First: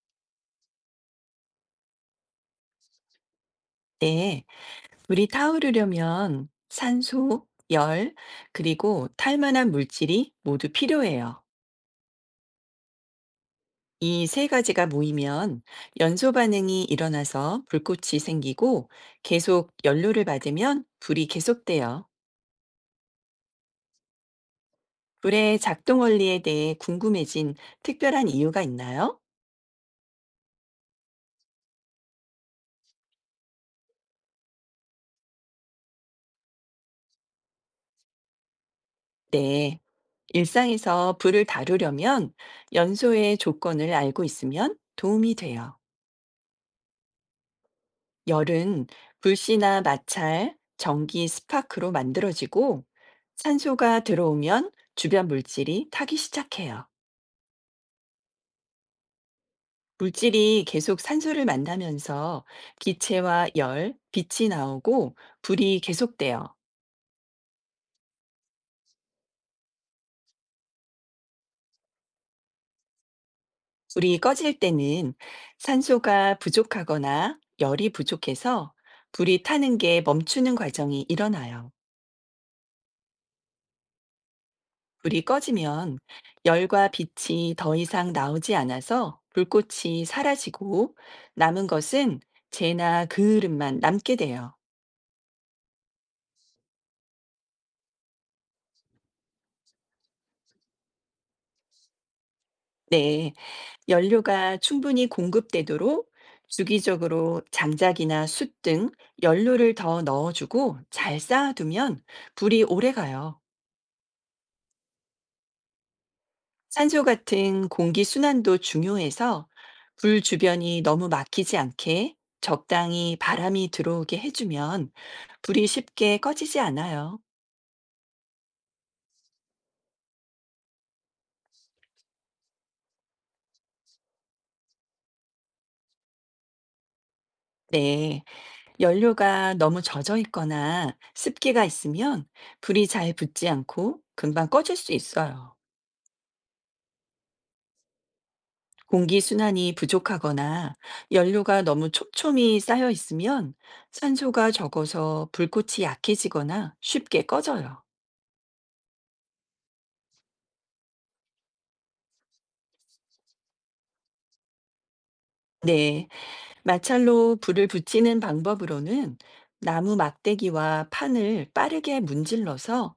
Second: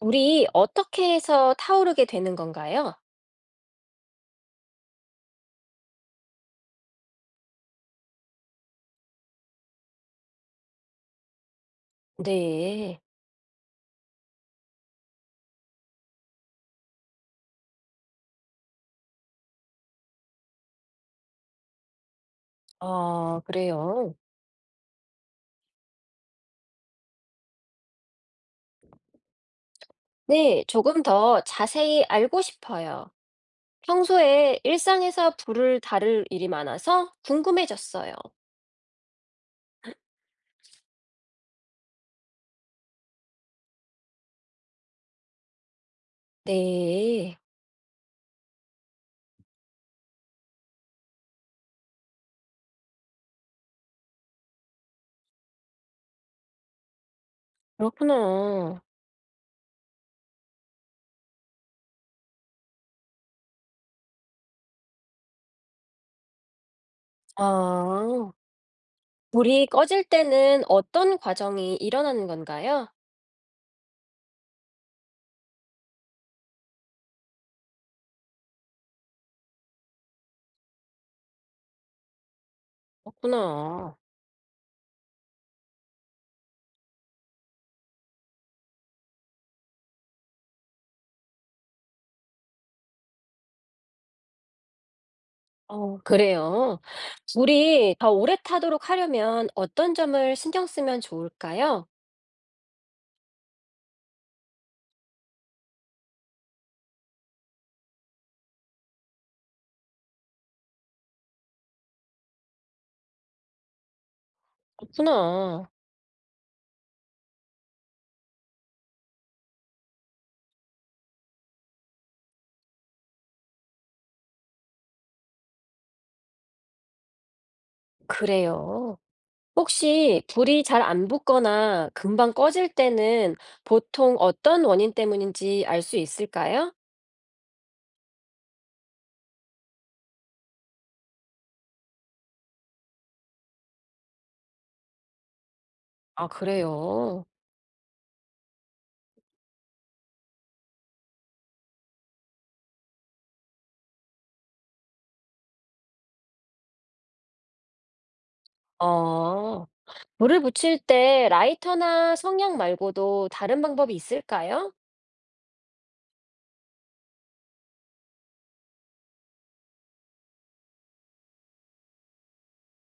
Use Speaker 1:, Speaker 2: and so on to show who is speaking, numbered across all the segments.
Speaker 1: 물이 어떻게 해서 타오르게 되는 건가요?
Speaker 2: 네, 물이 타오르려면 산소, 열, 그리고 탈만한 물질이 모두 필요해요.
Speaker 1: 네.
Speaker 2: 이 세 가지가 모이면 연소 반응이 일어나서 불꽃이 생기고 계속 연료를 받으면 불이 계속돼요.
Speaker 1: 아, 그래요.
Speaker 2: 불의 작동 원리에 대해 궁금해진 특별한 이유가 있나요?
Speaker 1: 네, 조금 더 자세히 알고 싶어요. 평소에 일상에서 불을 다룰 일이 많아서 궁금해졌어요.
Speaker 2: 네. 일상에서 불을 다루려면 연소의 조건을 알고 있으면 도움이 돼요.
Speaker 1: 네,
Speaker 2: 열은 불씨나 마찰, 전기 스파크로 만들어지고 산소가 들어오면 주변 물질이 타기 시작해요.
Speaker 1: 그렇구나.
Speaker 2: 물질이 계속 산소를 만나면서 기체와 열, 빛이 나오고 불이 계속돼요.
Speaker 1: 아, 불이 꺼질 때는 어떤 과정이 일어나는 건가요?
Speaker 2: 불이 꺼질 때는 산소가 부족하거나 열이 부족해서 불이 타는 게 멈추는 과정이 일어나요.
Speaker 1: 그렇구나.
Speaker 2: 불이 꺼지면 열과 빛이 더 이상 나오지 않아서 불꽃이 사라지고 남은 것은 재나 그을음만 남게 돼요.
Speaker 1: 어, 그래요. 불이 더 오래 타도록 하려면 어떤 점을 신경 쓰면 좋을까요?
Speaker 2: 네, 연료가 충분히 공급되도록 주기적으로 장작이나 숯 등 연료를 더 넣어주고 잘 쌓아두면 불이 오래 가요.
Speaker 1: 그렇구나.
Speaker 2: 산소 같은 공기 순환도 중요해서 불 주변이 너무 막히지 않게 적당히 바람이 들어오게 해주면 불이 쉽게 꺼지지 않아요.
Speaker 1: 그래요. 혹시 불이 잘 안 붙거나 금방 꺼질 때는 보통 어떤 원인 때문인지 알 수 있을까요?
Speaker 2: 네. 연료가 너무 젖어 있거나 습기가 있으면 불이 잘 붙지 않고 금방 꺼질 수 있어요.
Speaker 1: 아, 그래요.
Speaker 2: 공기 순환이 부족하거나 연료가 너무 촘촘히 쌓여 있으면 산소가 적어서 불꽃이 약해지거나 쉽게 꺼져요.
Speaker 1: 어, 불을 붙일 때 라이터나 성냥 말고도 다른 방법이 있을까요?
Speaker 2: 네. 마찰로 불을 붙이는 방법으로는 나무 막대기와 판을 빠르게 문질러서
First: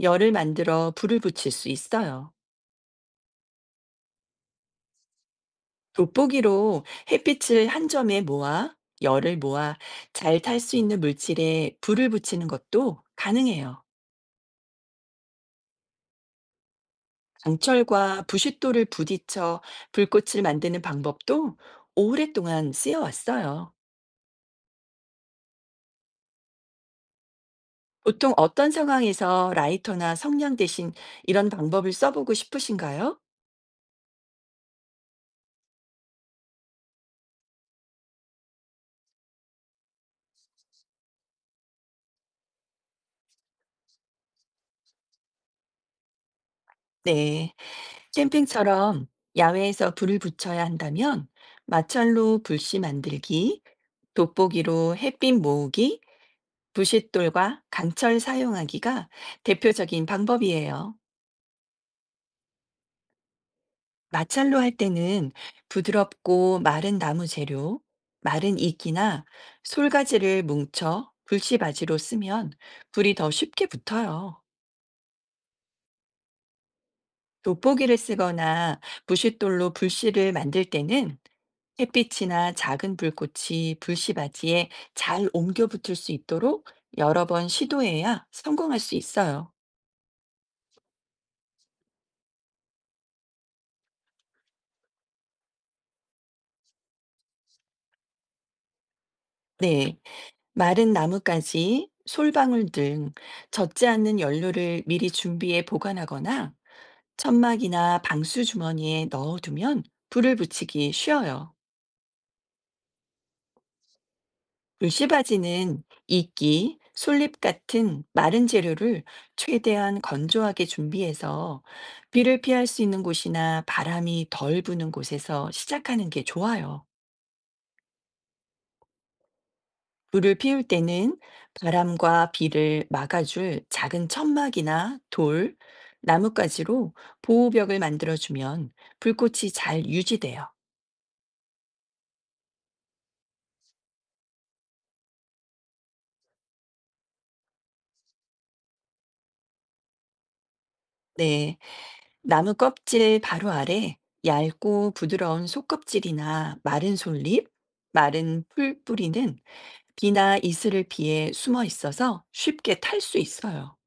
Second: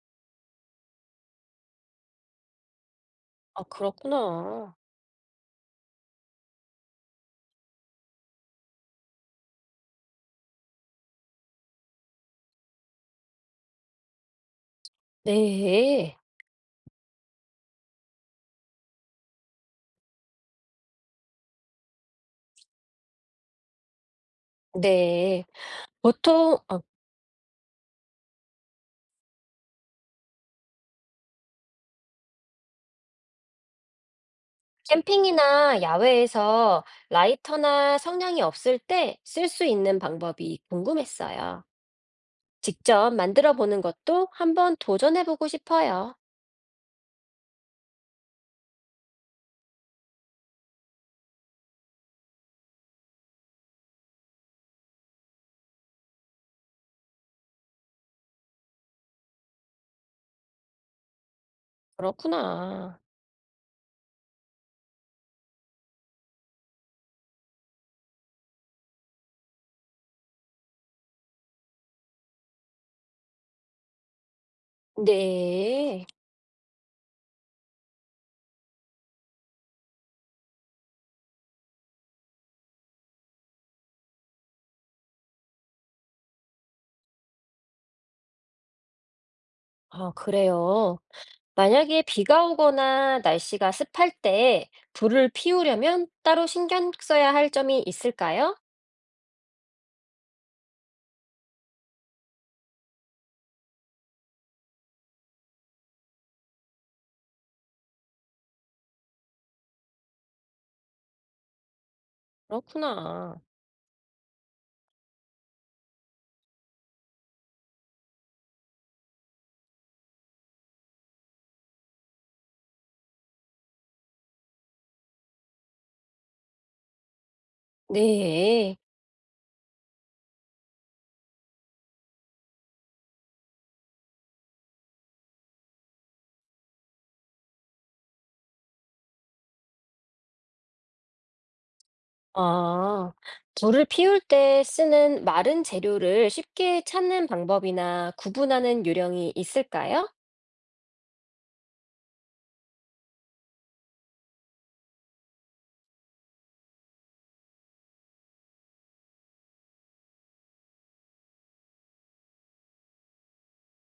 Speaker 2: 열을 만들어 불을 붙일 수 있어요.
Speaker 1: 아, 그렇구나.
Speaker 2: 돋보기로 햇빛을 한 점에 모아 열을 모아 잘 탈 수 있는 물질에 불을 붙이는 것도 가능해요.
Speaker 1: 네.
Speaker 2: 강철과 부싯돌을 부딪혀 불꽃을 만드는 방법도 오랫동안 쓰여왔어요.
Speaker 1: 네. 보통
Speaker 2: 보통 어떤 상황에서 라이터나 성냥 대신 이런 방법을 써보고 싶으신가요?
Speaker 1: 캠핑이나 야외에서 라이터나 성냥이 없을 때 쓸 수 있는 방법이 궁금했어요. 직접 만들어 보는 것도 한번 도전해 보고 싶어요.
Speaker 2: 네, 캠핑처럼 야외에서 불을 붙여야 한다면 마찰로 불씨 만들기, 돋보기로 햇빛 모으기, 부싯돌과 강철 사용하기가 대표적인 방법이에요.
Speaker 1: 그렇구나.
Speaker 2: 마찰로 할 때는 부드럽고 마른 나무 재료, 마른 이끼나 솔가지를 뭉쳐 불씨바지로 쓰면 불이 더 쉽게 붙어요.
Speaker 1: 네.
Speaker 2: 돋보기를 쓰거나 부싯돌로 불씨를 만들 때는 햇빛이나 작은 불꽃이 불씨바지에 잘 옮겨 붙을 수 있도록 여러 번 시도해야 성공할 수 있어요.
Speaker 1: 아, 그래요. 만약에 비가 오거나 날씨가 습할 때 불을 피우려면 따로 신경 써야 할 점이 있을까요?
Speaker 2: 네. 마른 나뭇가지, 솔방울 등 젖지 않는 연료를 미리 준비해 보관하거나 천막이나 방수 주머니에 넣어두면 불을 붙이기 쉬워요.
Speaker 1: 그렇구나.
Speaker 2: 불씨바지는 이끼, 솔잎 같은 마른 재료를 최대한 건조하게 준비해서 비를 피할 수 있는 곳이나 바람이 덜 부는 곳에서 시작하는 게 좋아요.
Speaker 1: 네.
Speaker 2: 불을 피울 때는 바람과 비를 막아줄 작은 천막이나 돌, 나뭇가지로 보호벽을 만들어주면 불꽃이 잘 유지돼요.
Speaker 1: 아, 불을 피울 때 쓰는 마른 재료를 쉽게 찾는 방법이나 구분하는 요령이 있을까요?
Speaker 2: 네. 나무 껍질 바로 아래 얇고 부드러운 속껍질이나 마른 솔잎, 마른 풀뿌리는 비나 이슬을 피해 숨어 있어서 쉽게 탈 수 있어요.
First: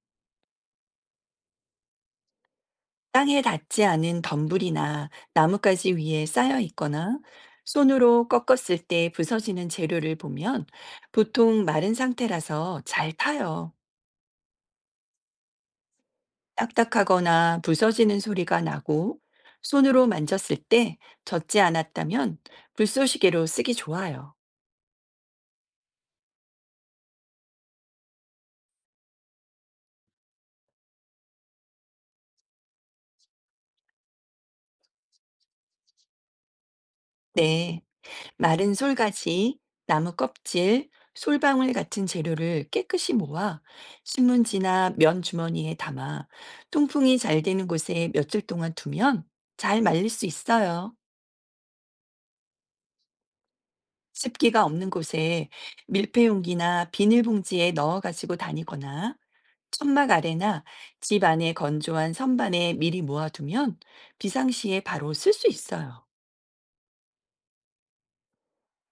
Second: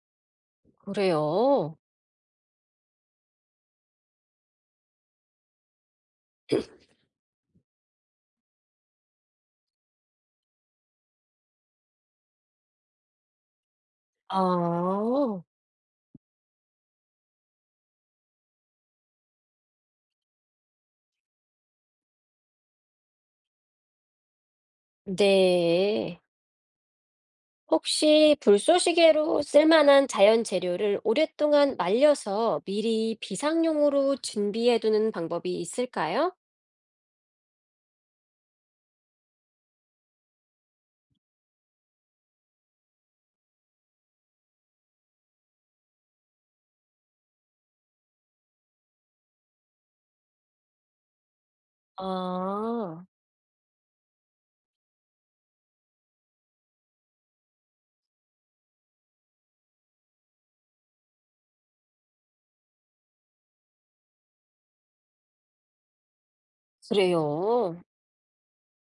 Speaker 1: 그래요.
Speaker 2: 땅에 닿지 않은 덤불이나 나뭇가지 위에 쌓여 있거나 손으로 꺾었을 때 부서지는 재료를 보면 보통 마른 상태라서 잘 타요.
Speaker 1: 아,
Speaker 2: 딱딱하거나 부서지는 소리가 나고 손으로 만졌을 때 젖지 않았다면 불쏘시개로 쓰기 좋아요.
Speaker 1: 네. 혹시 불쏘시개로 쓸만한 자연 재료를 오랫동안 말려서 미리 비상용으로 준비해 두는 방법이 있을까요?
Speaker 2: 네, 마른 솔가지, 나무 껍질, 솔방울 같은 재료를 깨끗이 모아 신문지나 면 주머니에 담아 통풍이 잘 되는 곳에 며칠 동안 두면 잘 말릴 수 있어요.
Speaker 1: 아,
Speaker 2: 습기가 없는 곳에 밀폐용기나 비닐봉지에 넣어 가지고 다니거나 천막 아래나 집 안에 건조한 선반에 미리 모아두면 비상시에 바로 쓸 수 있어요.
Speaker 1: 그래요.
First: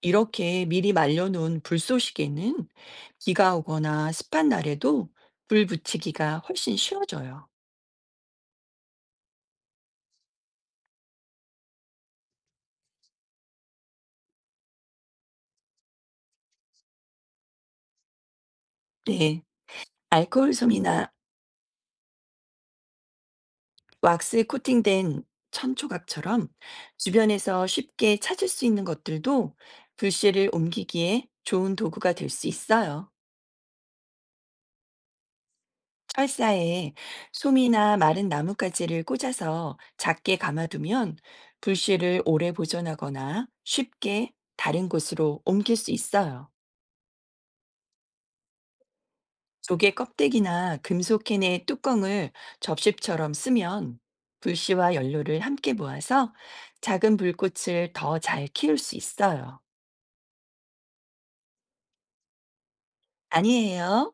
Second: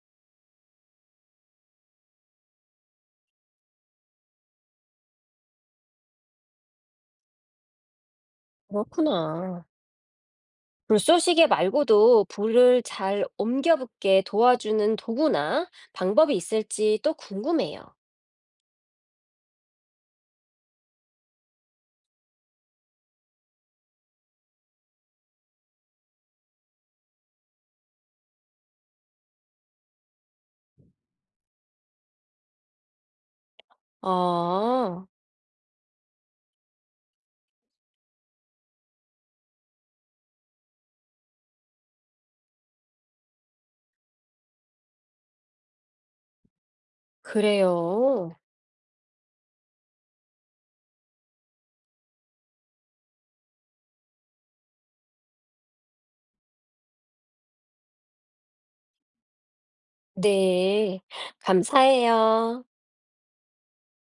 Speaker 2: 이렇게 미리 말려놓은 불쏘시개는 비가 오거나 습한 날에도 불 붙이기가 훨씬 쉬워져요.
Speaker 1: 그렇구나. 불쏘시개 말고도 불을 잘 옮겨 붙게 도와주는 도구나 방법이 있을지 또 궁금해요.
Speaker 2: 네. 알코올 솜이나 왁스 코팅된 천조각처럼 주변에서 쉽게 찾을 수 있는 것들도 불씨를 옮기기에 좋은 도구가 될 수 있어요.
Speaker 1: 아,
Speaker 2: 철사에 솜이나 마른 나뭇가지를 꽂아서 작게 감아두면 불씨를 오래 보존하거나 쉽게 다른 곳으로 옮길 수 있어요.
Speaker 1: 그래요.
Speaker 2: 조개 껍데기나 금속 캔의 뚜껑을 접시처럼 쓰면 불씨와 연료를 함께 모아서 작은 불꽃을 더 잘 키울 수 있어요.
Speaker 1: 네. 감사해요.
Speaker 2: 아니에요?